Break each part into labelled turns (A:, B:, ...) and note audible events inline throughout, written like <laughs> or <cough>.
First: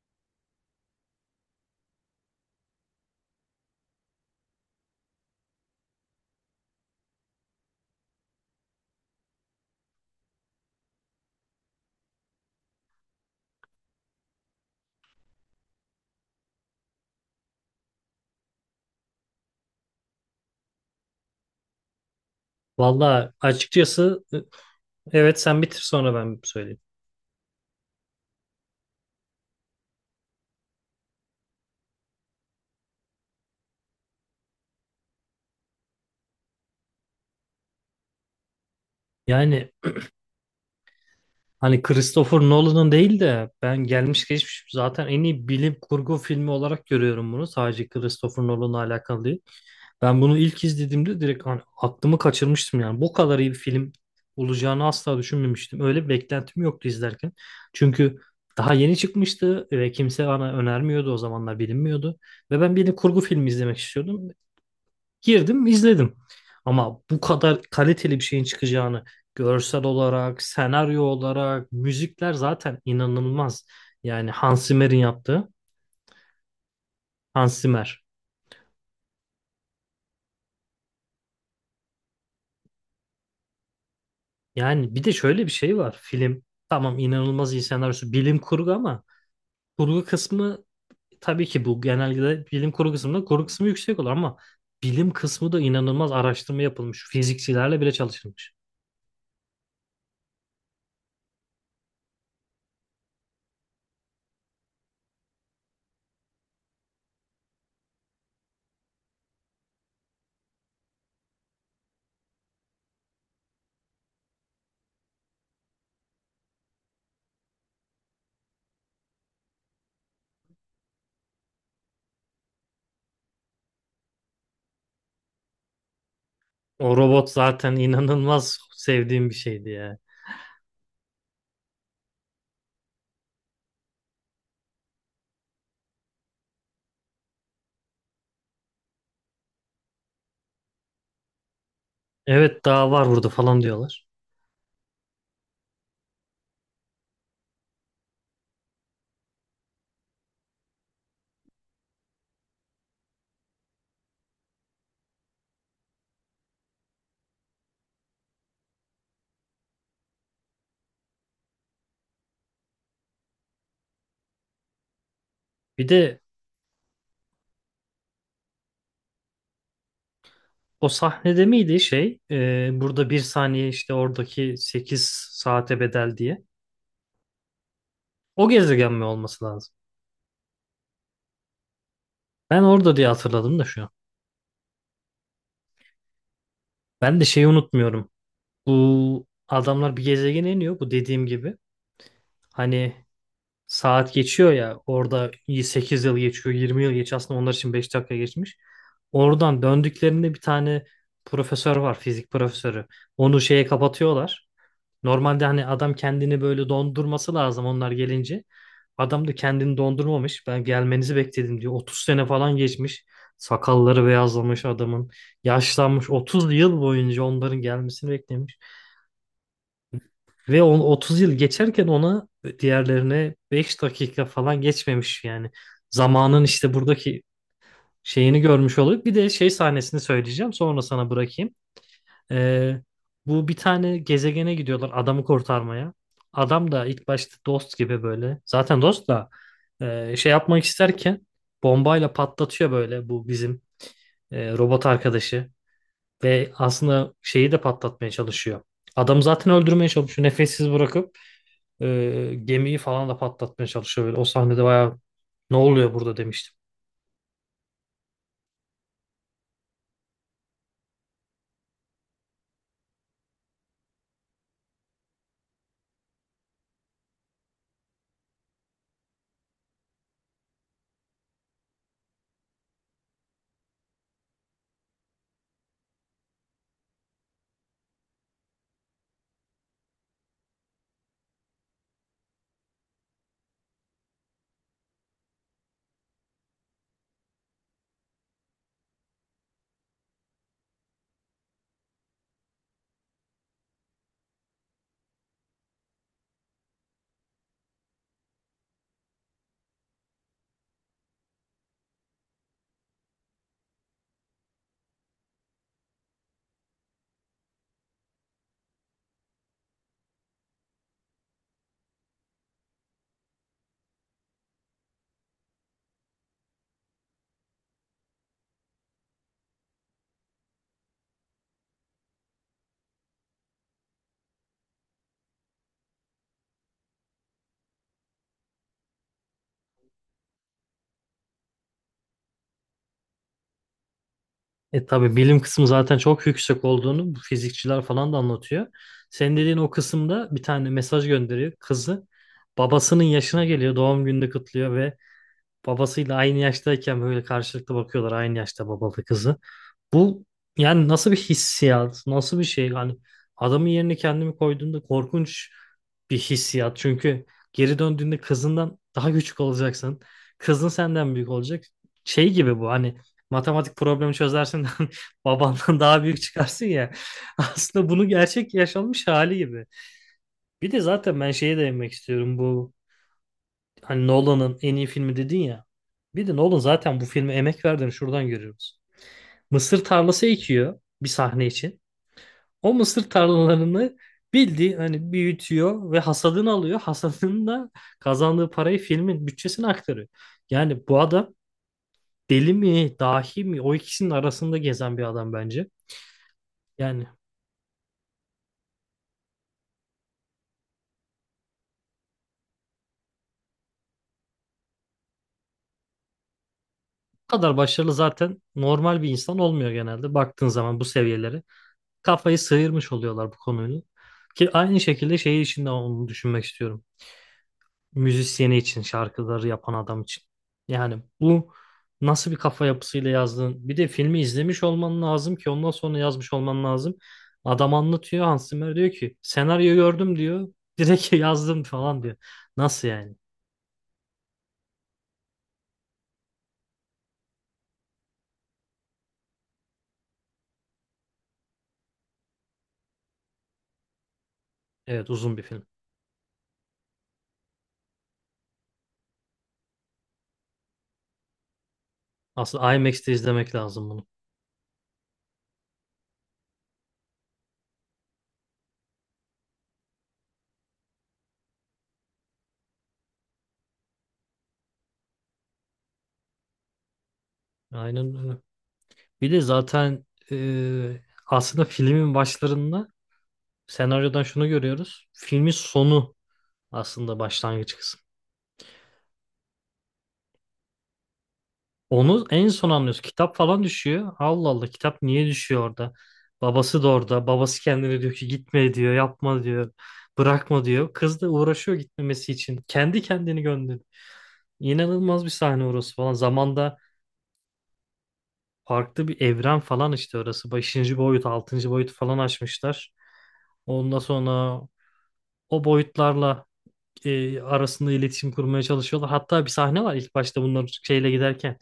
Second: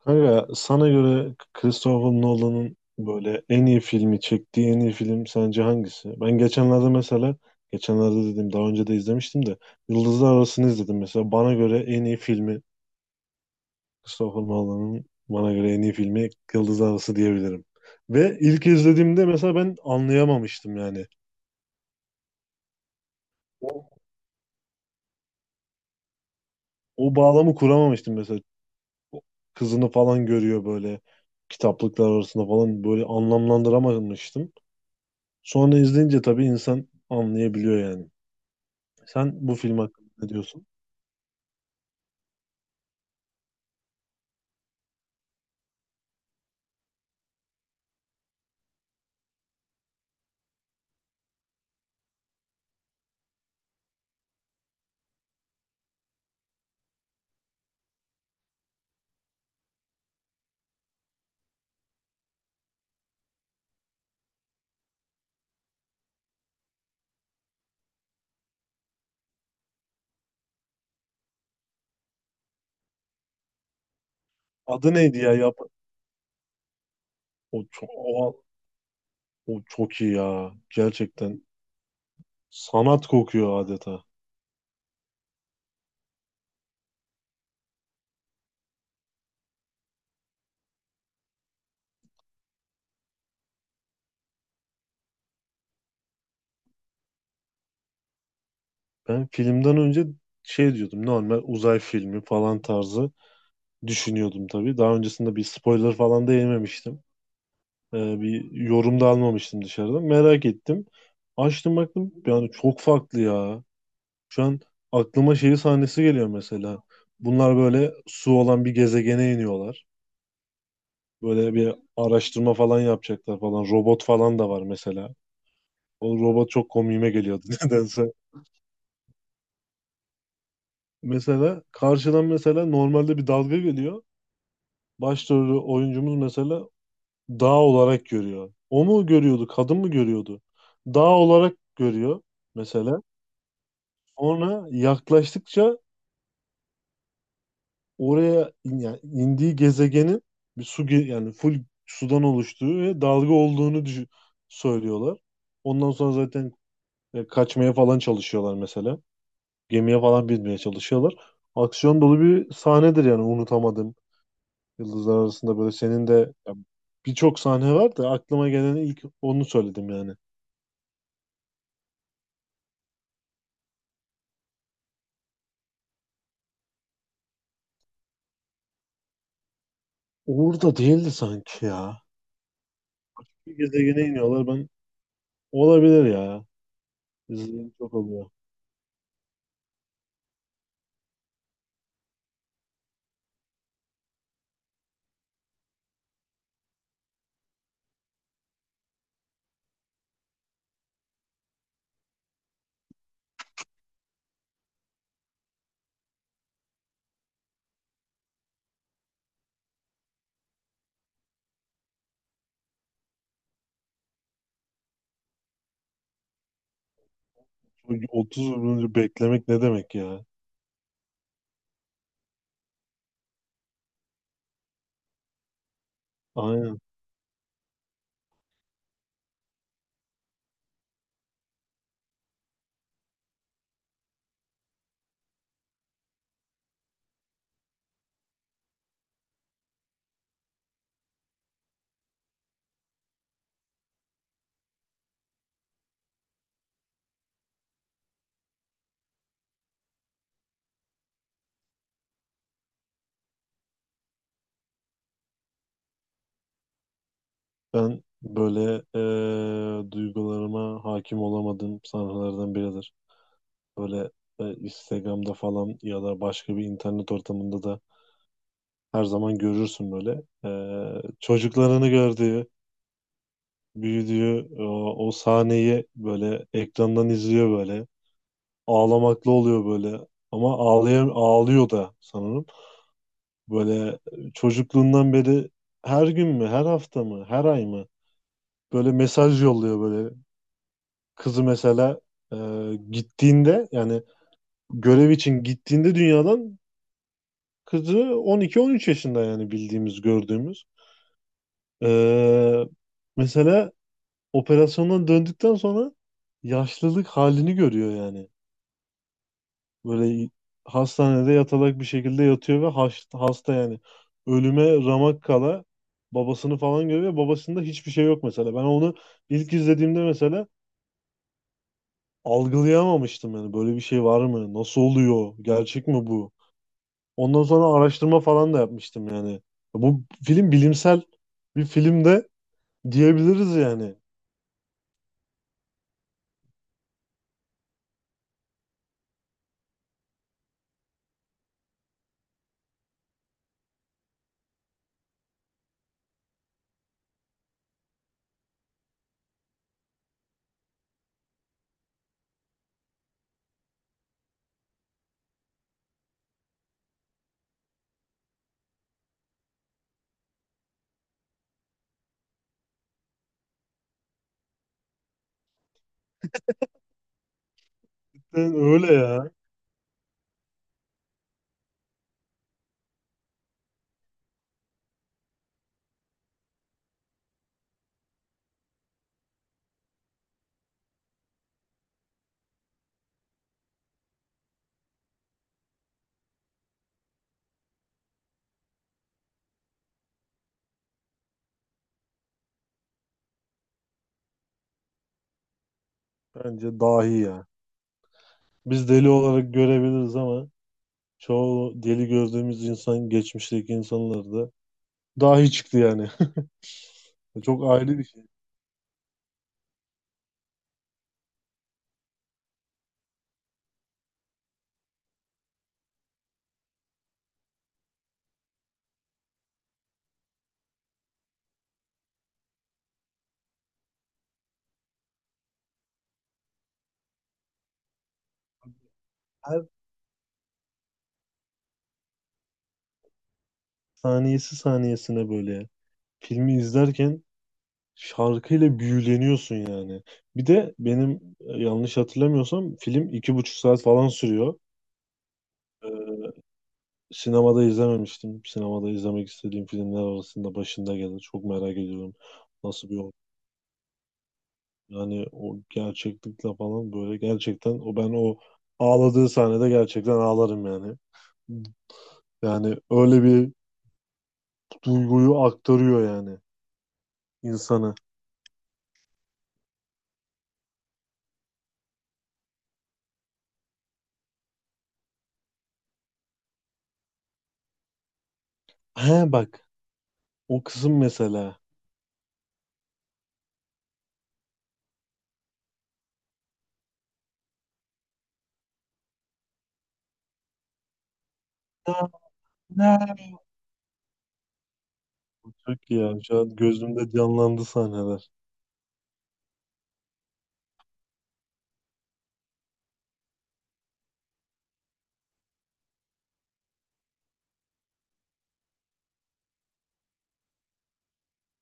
A: Kanka sana göre Christopher Nolan'ın böyle en iyi filmi çektiği en iyi film sence hangisi? Ben geçenlerde mesela geçenlerde dedim, daha önce de izlemiştim de Yıldızlar Arası'nı izledim mesela. Bana göre en iyi filmi, Christopher Nolan'ın bana göre en iyi filmi Yıldızlar Arası diyebilirim. Ve ilk izlediğimde mesela ben anlayamamıştım yani.
B: Valla açıkçası, evet sen bitir sonra ben söyleyeyim.
A: O bağlamı kuramamıştım mesela. Kızını falan görüyor böyle, kitaplıklar arasında falan, böyle anlamlandıramamıştım. Sonra izleyince tabii insan anlayabiliyor yani. Sen bu
B: Yani
A: film hakkında ne diyorsun?
B: hani Christopher Nolan'ın değil de ben gelmiş geçmiş zaten en iyi bilim kurgu filmi olarak görüyorum bunu. Sadece Christopher Nolan'la alakalı değil. Ben bunu ilk izlediğimde direkt hani aklımı kaçırmıştım yani. Bu kadar iyi bir film olacağını asla düşünmemiştim. Öyle bir beklentim yoktu izlerken. Çünkü daha yeni çıkmıştı ve kimse bana önermiyordu, o zamanlar bilinmiyordu. Ve ben bilim kurgu filmi izlemek istiyordum. Girdim, izledim. Ama bu kadar kaliteli bir şeyin çıkacağını, görsel olarak, senaryo olarak, müzikler zaten inanılmaz. Yani Hans
A: Adı
B: Zimmer'in
A: neydi ya?
B: yaptığı.
A: Yap
B: Hans
A: o, çok,
B: Zimmer.
A: o, o çok iyi ya. Gerçekten sanat kokuyor adeta.
B: Yani bir de şöyle bir şey var. Film tamam, inanılmaz iyi senaryosu, bilim kurgu, ama kurgu kısmı, tabii ki bu genelde bilim kurgu kısmında kurgu kısmı yüksek olur ama bilim kısmı da inanılmaz, araştırma yapılmış. Fizikçilerle bile çalışılmış.
A: Ben filmden önce şey diyordum. Normal uzay filmi falan tarzı düşünüyordum tabii. Daha öncesinde bir spoiler falan da yememiştim. Bir yorum da almamıştım dışarıdan. Merak ettim. Açtım baktım. Yani çok farklı ya. Şu an aklıma şeyi sahnesi geliyor mesela. Bunlar böyle su olan bir gezegene iniyorlar. Böyle bir araştırma falan yapacaklar falan. Robot falan da var mesela. O robot çok
B: O
A: komiğime
B: robot
A: geliyordu <laughs>
B: zaten
A: nedense.
B: inanılmaz sevdiğim bir şeydi ya.
A: Mesela karşıdan mesela normalde bir dalga geliyor. Başrolü oyuncumuz mesela dağ olarak görüyor. O mu görüyordu, kadın mı görüyordu? Dağ olarak görüyor
B: Evet, daha
A: mesela.
B: var burada falan diyorlar.
A: Sonra yaklaştıkça oraya yani indiği gezegenin yani full sudan oluştuğu ve dalga olduğunu söylüyorlar. Ondan sonra zaten kaçmaya falan çalışıyorlar mesela. Gemiye falan binmeye çalışıyorlar. Aksiyon dolu bir sahnedir, yani unutamadım. Yıldızlar arasında böyle
B: Bir
A: senin
B: de
A: de ya, birçok sahne var da aklıma gelen ilk onu söyledim yani.
B: o sahnede miydi şey, burada bir saniye, işte oradaki 8 saate bedel diye. O gezegen mi olması lazım?
A: Orada değildi sanki ya.
B: Ben orada diye
A: Bir
B: hatırladım da şu an.
A: gezegene iniyorlar, ben olabilir ya.
B: Ben de şeyi
A: İzlediğim çok
B: unutmuyorum.
A: oluyor.
B: Bu adamlar bir gezegene iniyor, bu dediğim gibi. Hani saat geçiyor ya orada, 8 yıl geçiyor, 20 yıl geçiyor, aslında onlar için 5 dakika geçmiş. Oradan döndüklerinde bir tane profesör var, fizik profesörü. Onu şeye kapatıyorlar. Normalde hani adam kendini böyle dondurması lazım onlar gelince. Adam da kendini dondurmamış. Ben gelmenizi bekledim diyor. 30 sene falan geçmiş. Sakalları beyazlamış adamın. Yaşlanmış. 30 yıl boyunca onların
A: Çünkü
B: gelmesini
A: 30
B: beklemiş.
A: yıl önce beklemek ne demek ya?
B: Ve on 30 yıl geçerken ona, diğerlerine 5 dakika falan geçmemiş yani. Zamanın işte
A: Aynen.
B: buradaki şeyini görmüş olup bir de şey sahnesini söyleyeceğim. Sonra sana bırakayım. Ee, bu bir tane gezegene gidiyorlar adamı kurtarmaya. Adam da ilk başta dost gibi böyle. Zaten dost da şey yapmak isterken bombayla patlatıyor böyle bu bizim robot arkadaşı. Ve aslında şeyi de patlatmaya çalışıyor. Adamı zaten öldürmeye çalışıyor. Nefessiz bırakıp gemiyi falan da patlatmaya çalışıyor. Böyle. O sahnede bayağı ne oluyor burada demiştim.
A: Ben böyle duygularıma hakim olamadığım sahnelerden biridir. Böyle Instagram'da falan ya da başka bir internet ortamında da her zaman görürsün böyle. Çocuklarını gördüğü, büyüdüğü o sahneyi böyle ekrandan izliyor böyle. Ağlamaklı oluyor böyle. Ama ağlıyor da sanırım. Böyle çocukluğundan beri her gün mü, her hafta mı, her ay mı böyle mesaj yolluyor böyle. Kızı mesela e, gittiğinde, yani görev için gittiğinde dünyadan, kızı 12-13 yaşında yani, bildiğimiz, gördüğümüz. Ee, Mesela operasyondan döndükten sonra yaşlılık halini görüyor yani. Böyle hastanede yatalak bir şekilde yatıyor ve hasta yani. Ölüme ramak kala babasını falan görüyor. Babasında hiçbir şey yok mesela. Ben onu ilk izlediğimde mesela algılayamamıştım yani. Böyle bir şey var mı? Nasıl oluyor? Gerçek mi bu? Ondan sonra araştırma falan da yapmıştım yani. Bu film bilimsel bir film de diyebiliriz yani.
B: E, tabii bilim kısmı zaten çok yüksek olduğunu bu fizikçiler falan da anlatıyor. Senin dediğin o kısımda bir tane mesaj gönderiyor kızı. Babasının yaşına geliyor, doğum gününde kutluyor ve babasıyla aynı yaştayken böyle karşılıklı bakıyorlar, aynı yaşta babalı kızı. Bu yani nasıl bir hissiyat, nasıl bir şey? Yani adamın yerine kendimi koyduğumda korkunç bir hissiyat. Çünkü geri döndüğünde kızından daha küçük olacaksın. Kızın senden büyük olacak. Şey gibi bu, hani matematik problemi çözersin <laughs> de babandan daha büyük çıkarsın ya. <laughs> Aslında bunu gerçek
A: Ben öyle
B: yaşanmış
A: ya.
B: hali gibi. Bir de zaten ben şeye değinmek istiyorum, bu hani Nolan'ın en iyi filmi dedin ya. Bir de Nolan zaten bu filme emek verdiğini şuradan görüyoruz. Mısır tarlası ekiyor bir sahne için. O mısır tarlalarını, bildiği hani, büyütüyor ve hasadını alıyor. <laughs> Hasadını da kazandığı parayı filmin bütçesine aktarıyor. Yani bu adam deli mi, dahi mi, o ikisinin arasında gezen bir adam bence.
A: Bence
B: Yani
A: dahi ya. Biz deli olarak görebiliriz ama çoğu deli gördüğümüz insan, geçmişteki insanlar da dahi çıktı yani.
B: bu
A: <laughs>
B: kadar
A: Çok
B: başarılı
A: ayrı bir şey.
B: zaten normal bir insan olmuyor, genelde baktığın zaman bu seviyelere kafayı sıyırmış oluyorlar bu konuyla. Ki aynı şekilde şey için de onu düşünmek istiyorum. Müzisyeni için, şarkıları yapan adam için. Yani bu nasıl bir kafa yapısıyla yazdığın, bir de filmi izlemiş olman lazım ki ondan sonra yazmış olman lazım. Adam anlatıyor, Hans Zimmer diyor ki
A: Her
B: senaryo gördüm diyor, direkt <laughs> yazdım falan diyor. Nasıl yani?
A: saniyesi saniyesine böyle ya. Filmi izlerken şarkıyla büyüleniyorsun yani. Bir de benim yanlış hatırlamıyorsam film iki buçuk saat falan sürüyor.
B: Evet, uzun bir film.
A: Sinemada izlememiştim. Sinemada izlemek istediğim filmler arasında başında gelir. Çok merak ediyorum.
B: Aslında
A: Nasıl bir
B: IMAX'te
A: o,
B: izlemek lazım bunu.
A: yani o gerçeklikle falan böyle gerçekten o, ben o ağladığı sahnede gerçekten ağlarım yani. Yani öyle bir duyguyu aktarıyor yani insana.
B: Aynen öyle. Bir de zaten e, aslında filmin başlarında senaryodan şunu görüyoruz. Filmin sonu aslında başlangıç kısmı.
A: He bak, o kızım mesela.
B: Onu en son anlıyoruz. Kitap falan düşüyor. Allah Allah, kitap niye düşüyor orada? Babası da orada. Babası kendine diyor ki gitme diyor, yapma diyor, bırakma diyor. Kız da uğraşıyor gitmemesi için.
A: Ne?
B: Kendi kendini gönderiyor. İnanılmaz bir sahne
A: Çok
B: orası
A: iyi
B: falan.
A: ya. Şu an
B: Zamanda
A: gözümde canlandı sahneler.
B: farklı bir evren falan işte orası. Beşinci boyut, altıncı boyut falan açmışlar. Ondan sonra o boyutlarla arasında iletişim kurmaya çalışıyorlar. Hatta bir sahne var ilk başta bunlar şeyle giderken.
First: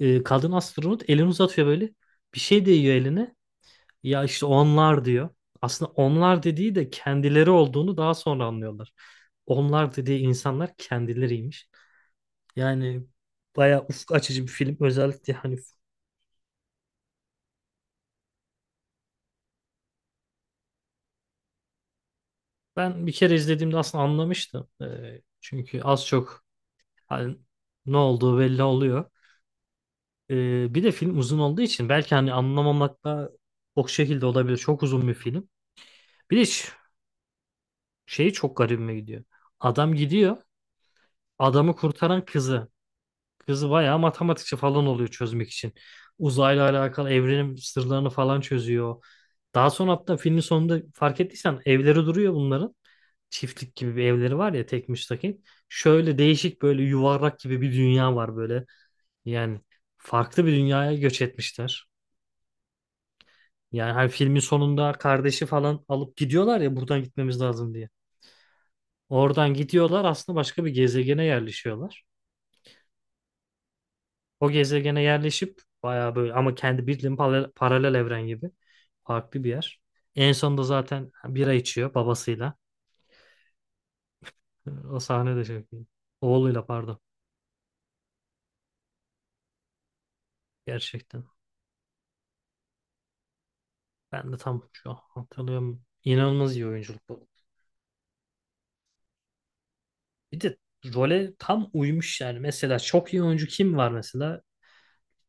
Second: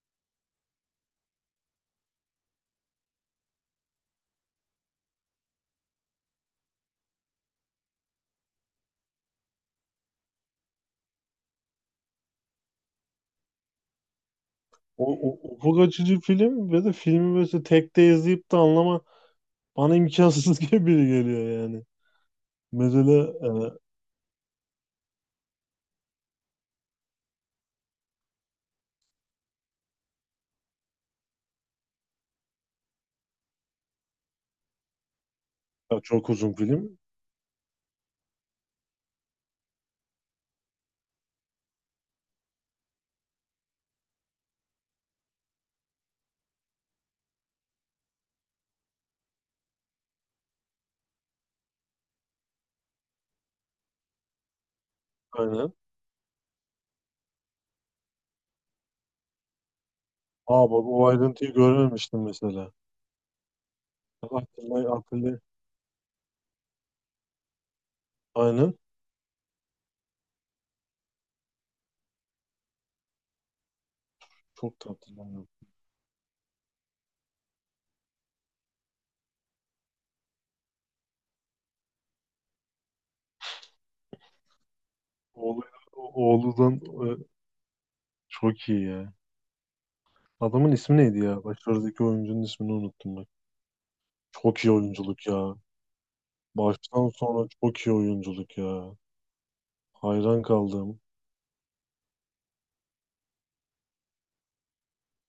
B: Kadın astronot elini uzatıyor böyle. Bir şey değiyor eline. Ya işte onlar diyor. Aslında onlar dediği de kendileri olduğunu daha sonra anlıyorlar. Onlar dediği insanlar kendileriymiş. Yani bayağı ufuk açıcı bir film.
A: O,
B: Özellikle
A: O
B: hani
A: ufuk açıcı film ve de filmi böyle tek de izleyip de anlama bana imkansız <laughs> gibi geliyor yani.
B: ben bir
A: Mesela
B: kere izlediğimde aslında anlamıştım. Çünkü az çok hani ne olduğu belli oluyor. Bir de film uzun olduğu için belki hani anlamamakta o şekilde olabilir. Çok uzun bir film.
A: ya çok
B: Bir de
A: uzun film.
B: şeyi çok garibime gidiyor. Adam gidiyor. Adamı kurtaran kızı. Kızı bayağı matematikçi falan oluyor çözmek için. Uzayla alakalı evrenin sırlarını falan çözüyor. Daha sonra hatta filmin sonunda fark ettiysen evleri duruyor bunların. Çiftlik gibi bir evleri var ya, tek müstakil.
A: Aynen.
B: Şöyle değişik böyle yuvarlak gibi bir dünya var böyle. Yani farklı bir
A: Aa bak,
B: dünyaya
A: o
B: göç
A: ayrıntıyı
B: etmişler.
A: görmemiştim mesela.
B: Yani hani filmin sonunda
A: Akıllı, akıllı.
B: kardeşi falan alıp gidiyorlar ya, buradan gitmemiz lazım diye.
A: Aynen.
B: Oradan gidiyorlar, aslında başka bir gezegene yerleşiyorlar. O
A: Çok
B: gezegene
A: tatlı yani.
B: yerleşip bayağı böyle, ama kendi bildiğin paralel evren gibi farklı bir yer. En sonunda zaten bira içiyor babasıyla. O sahne de
A: Oğlu,
B: çok iyi. Oğluyla,
A: oğludan
B: pardon.
A: e, çok iyi ya. Adamın ismi neydi
B: Gerçekten.
A: ya? Başarıdaki oyuncunun ismini unuttum bak.
B: Ben de
A: Çok
B: tam
A: iyi
B: şu an
A: oyunculuk ya.
B: hatırlıyorum. İnanılmaz iyi
A: Baştan
B: oyunculuk bu.
A: sona çok iyi oyunculuk ya.
B: Bir
A: Hayran
B: de
A: kaldım.
B: role tam uymuş yani. Mesela çok iyi oyuncu kim var mesela?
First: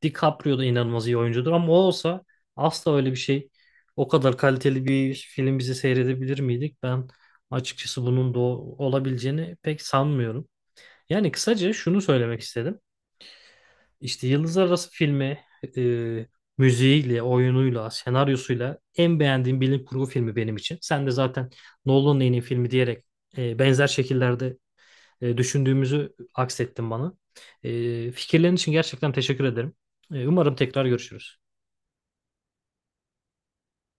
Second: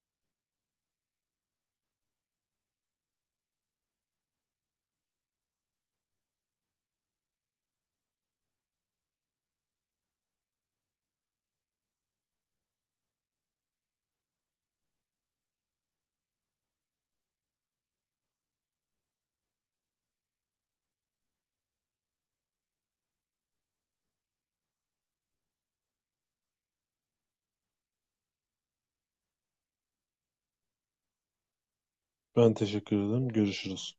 B: DiCaprio da inanılmaz iyi oyuncudur ama o olsa asla öyle bir şey, o kadar kaliteli bir film bizi seyredebilir miydik? Ben açıkçası bunun da olabileceğini pek sanmıyorum. Yani kısaca şunu söylemek istedim. İşte Yıldızlar Arası filmi, e, müziğiyle, oyunuyla, senaryosuyla en beğendiğim bilim kurgu filmi benim için. Sen de zaten Nolan'ın en iyi filmi diyerek benzer şekillerde düşündüğümüzü aksettin bana. Fikirlerin için gerçekten teşekkür ederim. Umarım tekrar görüşürüz.
A: Ben teşekkür ederim. Görüşürüz.